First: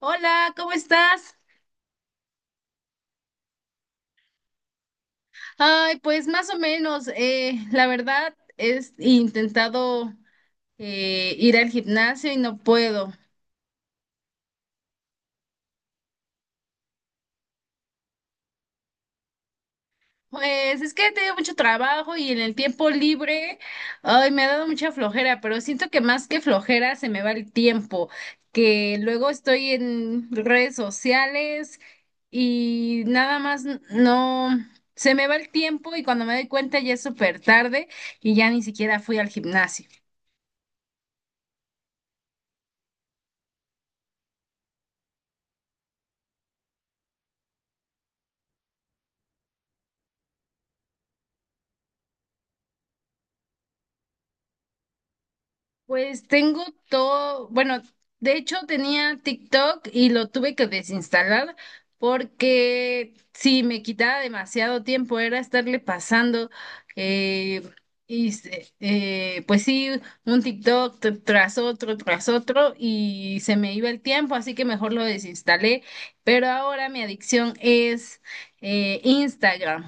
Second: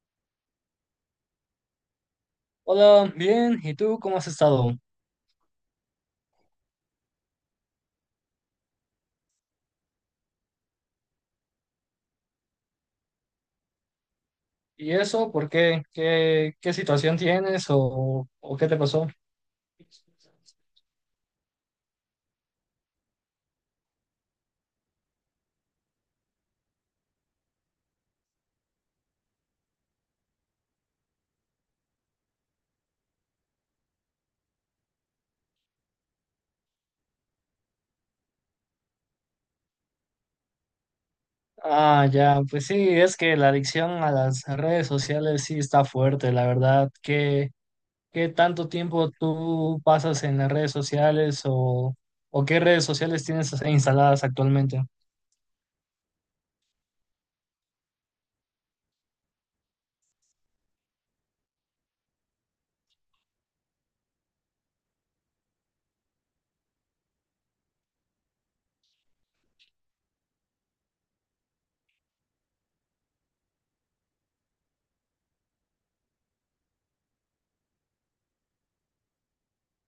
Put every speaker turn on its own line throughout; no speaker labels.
Hola, ¿cómo estás?
Hola, bien, ¿y tú cómo has estado?
Ay, pues más o menos, la verdad es intentado ir al gimnasio y no puedo.
¿Y eso por qué? ¿Qué situación tienes o qué te pasó?
Pues es que he tenido mucho trabajo y en el tiempo libre, ay, me ha dado mucha flojera, pero siento que más que flojera se me va el tiempo, que luego estoy en redes sociales y nada más no, se me va el tiempo y cuando me doy cuenta ya es súper tarde y ya ni siquiera fui al gimnasio.
Ah, ya, pues sí, es que la adicción a las redes sociales sí está fuerte, la verdad. ¿Qué tanto tiempo tú pasas en las redes sociales o qué redes sociales tienes instaladas actualmente?
Pues tengo todo, bueno, de hecho tenía TikTok y lo tuve que desinstalar porque sí, me quitaba demasiado tiempo, era estarle pasando, eh, pues sí, un TikTok tras otro, y se me iba el tiempo, así que mejor lo desinstalé, pero ahora mi adicción es Instagram.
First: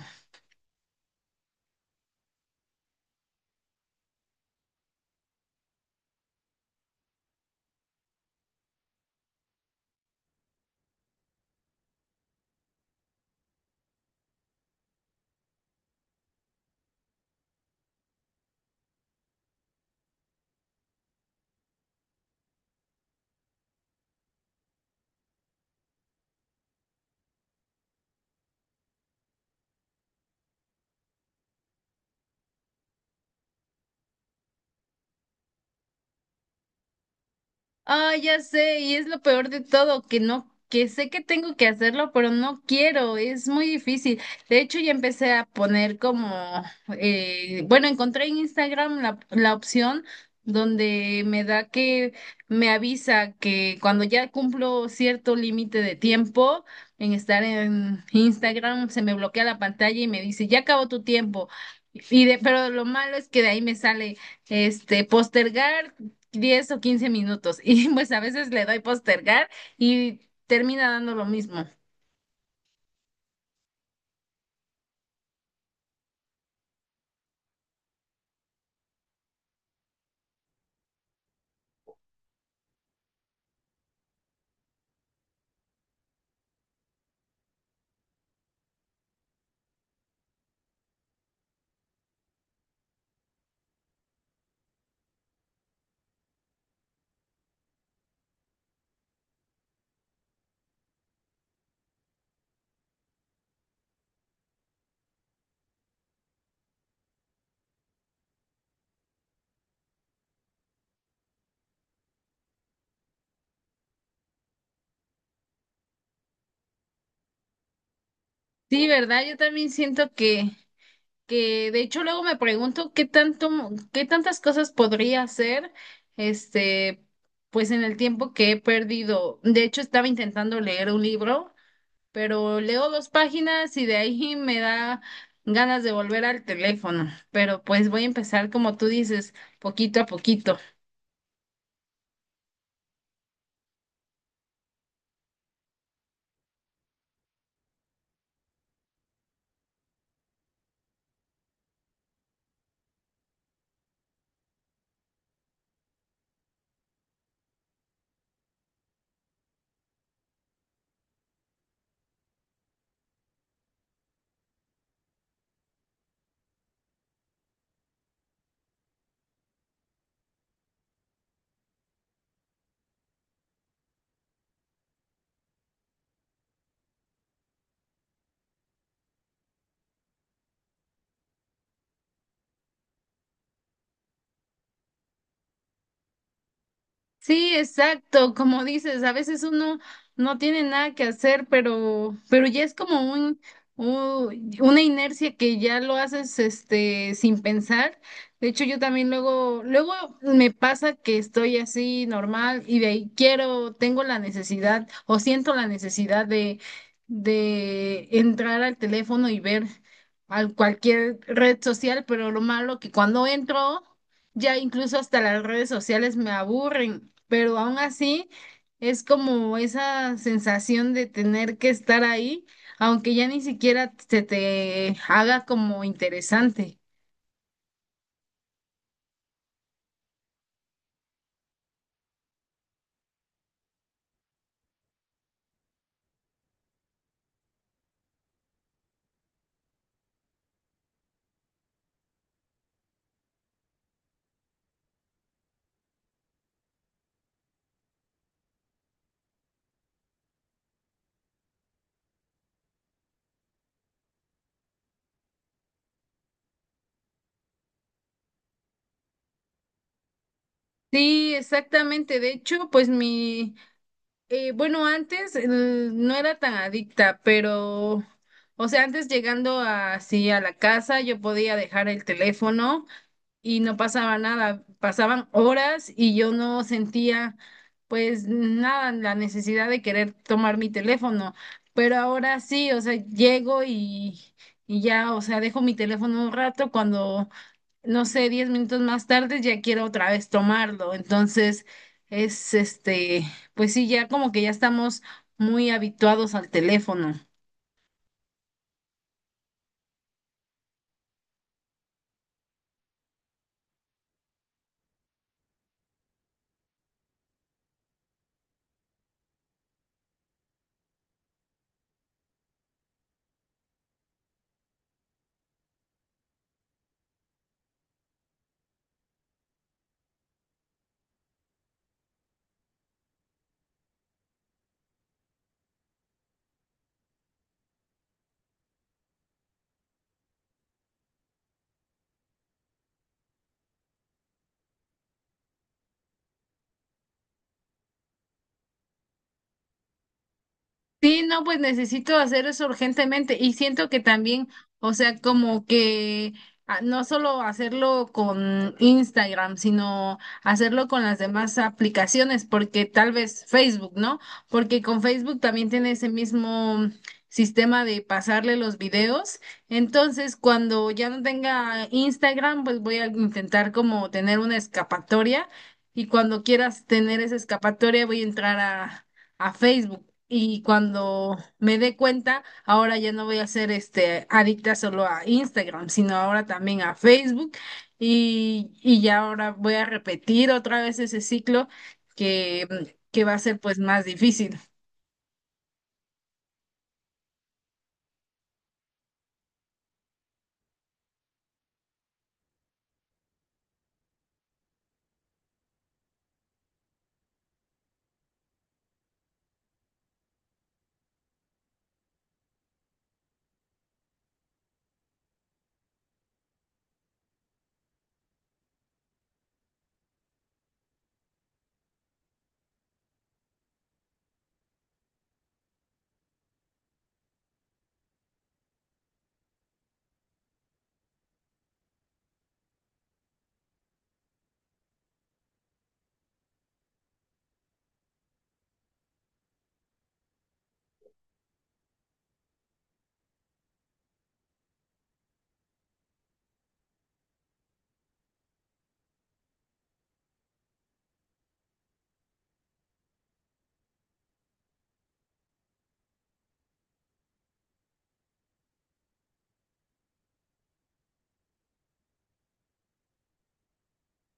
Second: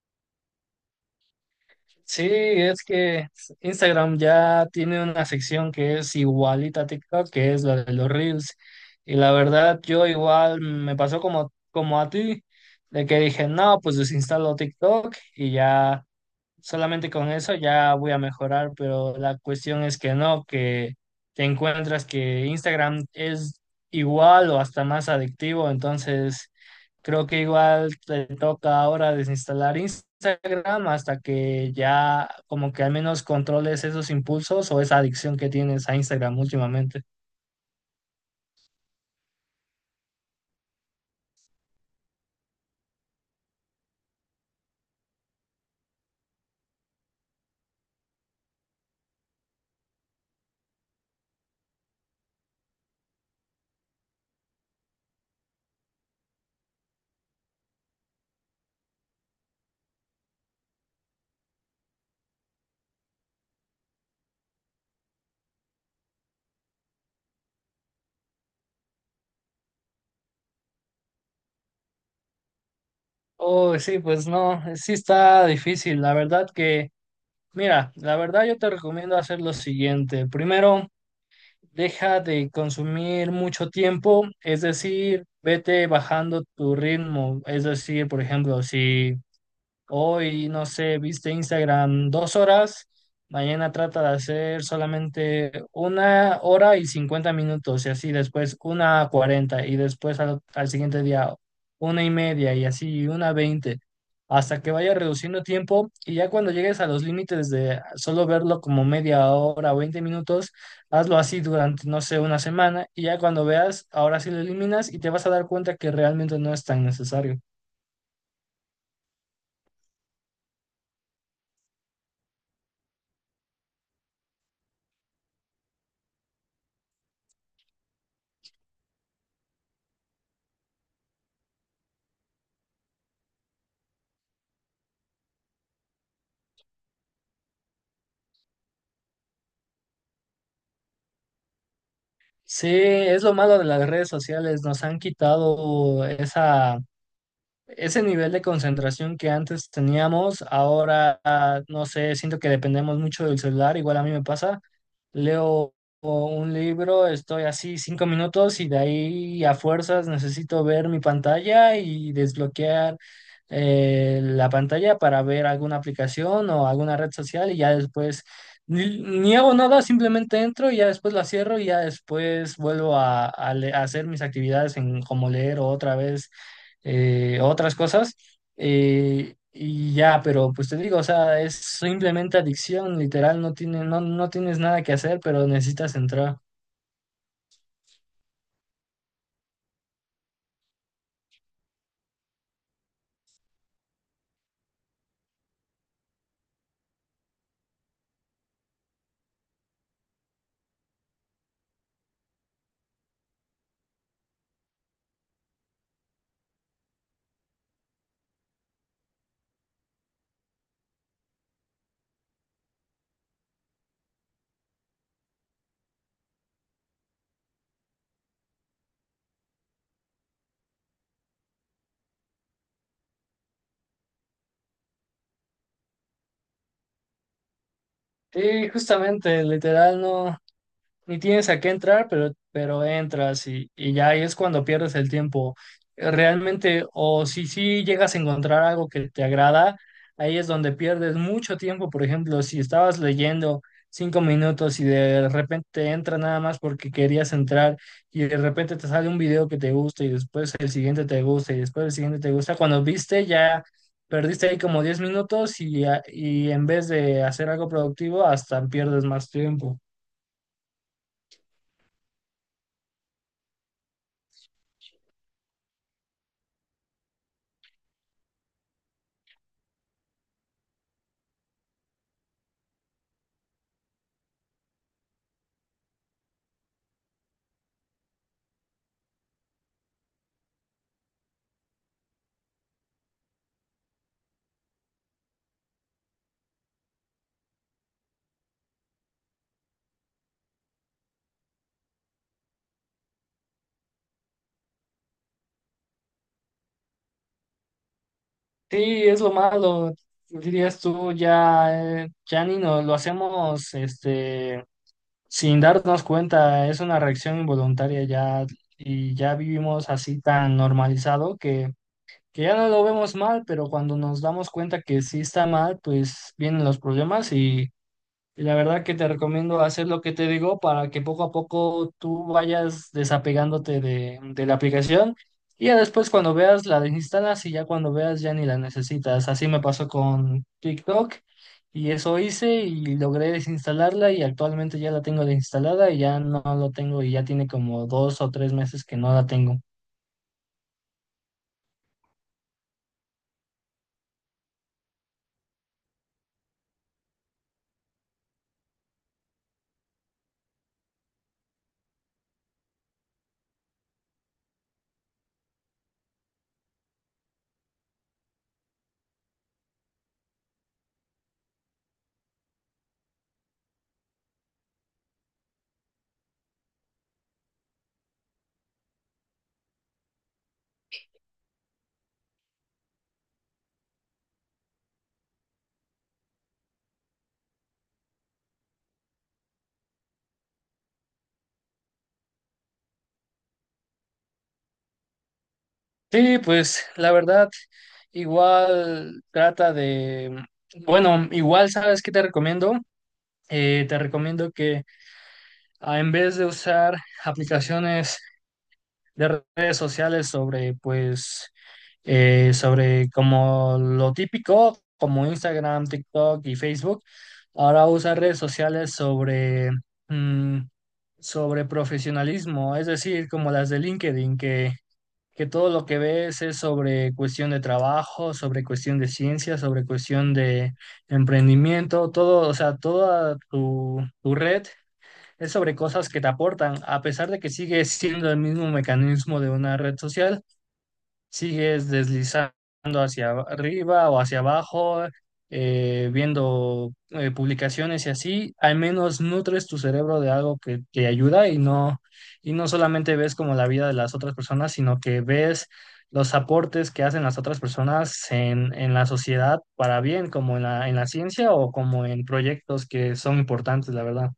Sí, es que Instagram ya tiene una sección que es igualita a TikTok, que es la de los Reels. Y la verdad, yo igual me pasó como a ti, de que dije, no, pues desinstalo TikTok y ya solamente con eso ya voy a mejorar, pero la cuestión es que no, que te encuentras que Instagram es igual o hasta más adictivo, entonces creo que igual te toca ahora desinstalar Instagram hasta que ya como que al menos controles esos impulsos o esa adicción que tienes a Instagram últimamente.
Ah, ya sé, y es lo peor de todo, que no, que sé que tengo que hacerlo, pero no quiero, es muy difícil. De hecho, ya empecé a poner como, bueno, encontré en Instagram la opción donde me da que me avisa que cuando ya cumplo cierto límite de tiempo en estar en Instagram, se me bloquea la pantalla y me dice, ya acabó tu tiempo. Y de, pero lo malo es que de ahí me sale este postergar 10 o 15 minutos y pues a veces le doy postergar y termina dando lo mismo.
Oh, sí, pues no, sí está difícil. La verdad que, mira, la verdad yo te recomiendo hacer lo siguiente. Primero, deja de consumir mucho tiempo, es decir, vete bajando tu ritmo, es decir, por ejemplo, si... Hoy, no sé, viste Instagram 2 horas, mañana trata de hacer solamente una hora y 50 minutos y así después una a cuarenta y después al siguiente día una y media y así una veinte hasta que vaya reduciendo tiempo y ya cuando llegues a los límites de solo verlo como media hora o 20 minutos, hazlo así durante, no sé, una semana y ya cuando veas, ahora sí lo eliminas y te vas a dar cuenta que realmente no es tan necesario.
Sí, ¿verdad? Yo también siento que de hecho luego me pregunto qué tanto, qué tantas cosas podría hacer, este, pues en el tiempo que he perdido. De hecho, estaba intentando leer un libro, pero leo dos páginas y de ahí me da ganas de volver al teléfono. Pero pues voy a empezar, como tú dices, poquito a poquito.
Sí, es lo malo de las redes sociales, nos han quitado esa, ese nivel de concentración que antes teníamos, ahora, no sé, siento que dependemos mucho del celular, igual a mí me pasa. Leo un libro, estoy así 5 minutos y de ahí a fuerzas necesito ver mi pantalla y desbloquear la pantalla para ver alguna aplicación o alguna red social y ya después ni hago nada, simplemente entro y ya después la cierro y ya después vuelvo a hacer mis actividades en como leer o otra vez otras cosas. Y ya, pero pues te digo, o sea, es simplemente adicción, literal, no tienes nada que hacer, pero necesitas entrar.
Sí, exacto, como dices, a veces uno no tiene nada que hacer, pero ya es como una inercia que ya lo haces este sin pensar. De hecho, yo también luego me pasa que estoy así normal y de ahí quiero, tengo la necesidad o siento la necesidad de entrar al teléfono y ver al cualquier red social, pero lo malo que cuando entro ya incluso hasta las redes sociales me aburren, pero aún así es como esa sensación de tener que estar ahí, aunque ya ni siquiera se te haga como interesante.
Sí, justamente, literal, no. Ni tienes a qué entrar, pero entras y ya ahí es cuando pierdes el tiempo. Realmente, o si sí llegas a encontrar algo que te agrada, ahí es donde pierdes mucho tiempo. Por ejemplo, si estabas leyendo 5 minutos y de repente entra nada más porque querías entrar y de repente te sale un video que te gusta y después el siguiente te gusta y después el siguiente te gusta, cuando viste ya... Perdiste ahí como 10 minutos y en vez de hacer algo productivo, hasta pierdes más tiempo.
Sí, exactamente. De hecho, pues mi, bueno, antes no era tan adicta, pero, o sea, antes llegando así a la casa, yo podía dejar el teléfono y no pasaba nada, pasaban horas y yo no sentía pues nada, la necesidad de querer tomar mi teléfono, pero ahora sí, o sea, llego y ya, o sea, dejo mi teléfono un rato cuando, no sé, 10 minutos más tarde ya quiero otra vez tomarlo, entonces es pues sí, ya como que ya estamos muy habituados al teléfono.
Sí, es lo malo, dirías tú, ya, ya ni nos lo hacemos este, sin darnos cuenta, es una reacción involuntaria ya y ya vivimos así tan normalizado que, ya no lo vemos mal, pero cuando nos damos cuenta que sí está mal, pues vienen los problemas y la verdad que te recomiendo hacer lo que te digo para que poco a poco tú vayas desapegándote de la aplicación y ya después cuando veas la desinstalas y ya cuando veas ya ni la necesitas. Así me pasó con TikTok y eso hice y logré desinstalarla y actualmente ya la tengo desinstalada y ya no lo tengo y ya tiene como 2 o 3 meses que no la tengo.
Sí, no, pues necesito hacer eso urgentemente y siento que también, o sea, como que ah, no solo hacerlo con Instagram, sino hacerlo con las demás aplicaciones, porque tal vez Facebook, ¿no? Porque con Facebook también tiene ese mismo sistema de pasarle los videos. Entonces, cuando ya no tenga Instagram, pues voy a intentar como tener una escapatoria y cuando quieras tener esa escapatoria voy a entrar a Facebook. Y cuando me dé cuenta, ahora ya no voy a ser este adicta solo a Instagram, sino ahora también a Facebook. Y ya ahora voy a repetir otra vez ese ciclo que, que va a ser pues más difícil.
Sí, pues la verdad, igual trata de, bueno, igual sabes qué te recomiendo. Te recomiendo que en vez de usar aplicaciones de redes sociales sobre, pues, sobre como lo típico, como Instagram, TikTok y Facebook, ahora usa redes sociales sobre, mm, sobre profesionalismo, es decir, como las de LinkedIn, que todo lo que ves es sobre cuestión de trabajo, sobre cuestión de ciencia, sobre cuestión de emprendimiento, todo, o sea, toda tu red es sobre cosas que te aportan, a pesar de que sigue siendo el mismo mecanismo de una red social, sigues deslizando hacia arriba o hacia abajo, viendo publicaciones y así, al menos nutres tu cerebro de algo que te ayuda y no solamente ves como la vida de las otras personas, sino que ves los aportes que hacen las otras personas en la sociedad para bien, como en la ciencia o como en proyectos que son importantes, la verdad.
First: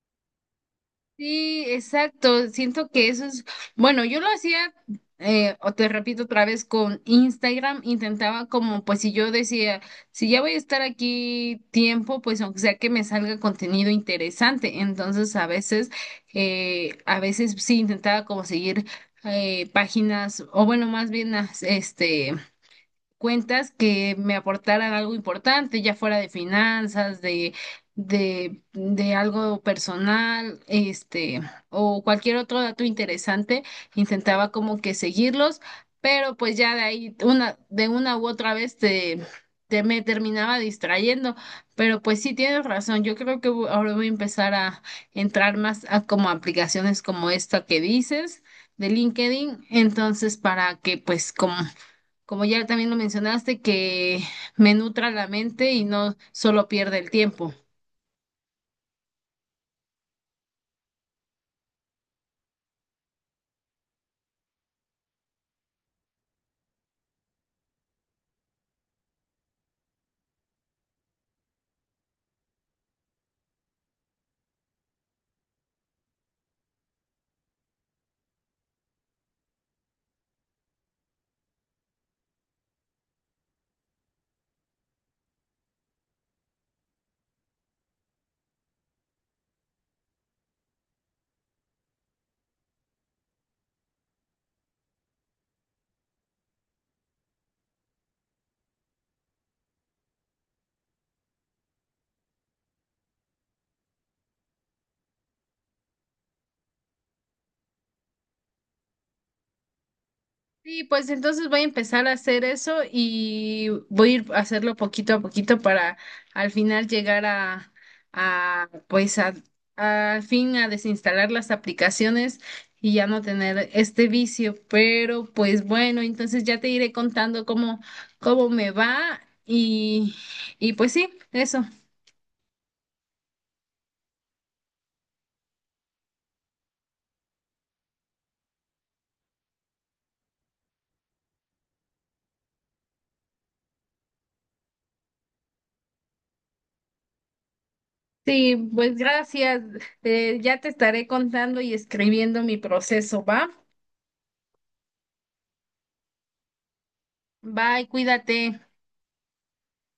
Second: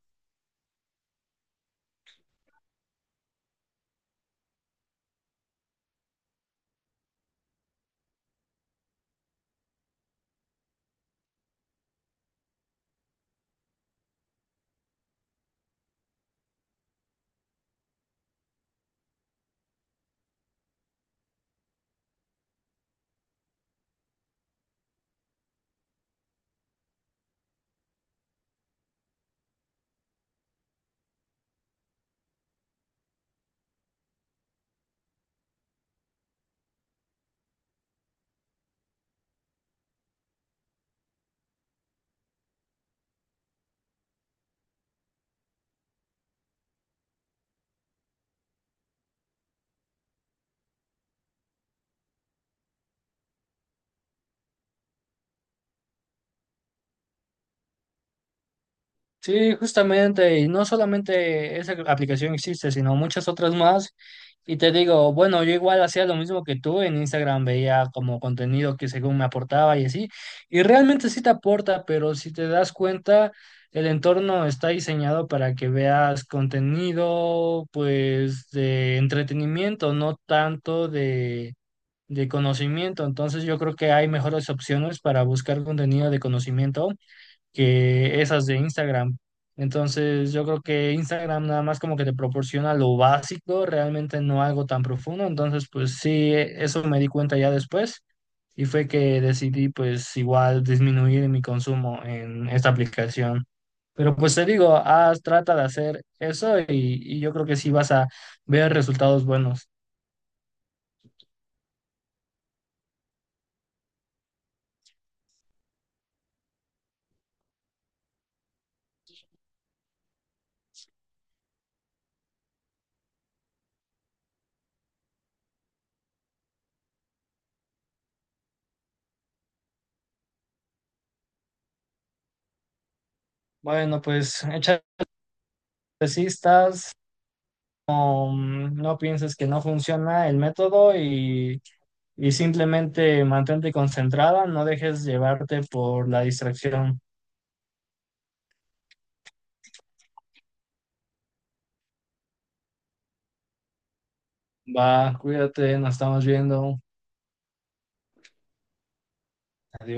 Sí, exacto. Siento que eso es, bueno, yo lo hacía, o te repito otra vez, con Instagram, intentaba como, pues si yo decía, si ya voy a estar aquí tiempo, pues aunque sea que me salga contenido interesante. Entonces, a veces sí intentaba como seguir páginas, o bueno, más bien, este cuentas que me aportaran algo importante, ya fuera de finanzas, de algo personal, o cualquier otro dato interesante, intentaba como que seguirlos, pero pues ya de ahí, de una u otra vez te me terminaba distrayendo, pero pues sí tienes razón, yo creo que ahora voy a empezar a entrar más a como aplicaciones como esta que dices de LinkedIn, entonces para que pues como ya también lo mencionaste, que me nutra la mente y no solo pierde el tiempo.
Sí, justamente, y no solamente esa aplicación existe, sino muchas otras más. Y te digo, bueno, yo igual hacía lo mismo que tú en Instagram, veía como contenido que según me aportaba y así. Y realmente sí te aporta, pero si te das cuenta, el entorno está diseñado para que veas contenido, pues, de entretenimiento, no tanto de conocimiento. Entonces yo creo que hay mejores opciones para buscar contenido de conocimiento que esas de Instagram. Entonces, yo creo que Instagram nada más como que te proporciona lo básico, realmente no algo tan profundo. Entonces, pues sí, eso me di cuenta ya después y fue que decidí pues igual disminuir mi consumo en esta aplicación. Pero pues te digo, haz, trata de hacer eso y yo creo que sí vas a ver resultados buenos.
Sí, pues entonces voy a empezar a hacer eso y voy a ir a hacerlo poquito a poquito para al final llegar a, a pues a- al fin a desinstalar las aplicaciones y ya no tener este vicio. Pero pues bueno, entonces ya te iré contando cómo, cómo me va y, y pues sí, eso.
Bueno, pues échale cistas, no, no pienses que no funciona el método y simplemente mantente concentrada, no dejes llevarte por la distracción.
Sí, pues gracias. Ya te estaré contando y escribiendo mi proceso, ¿va?
Va, cuídate, nos estamos viendo.
Bye, cuídate.
Adiós.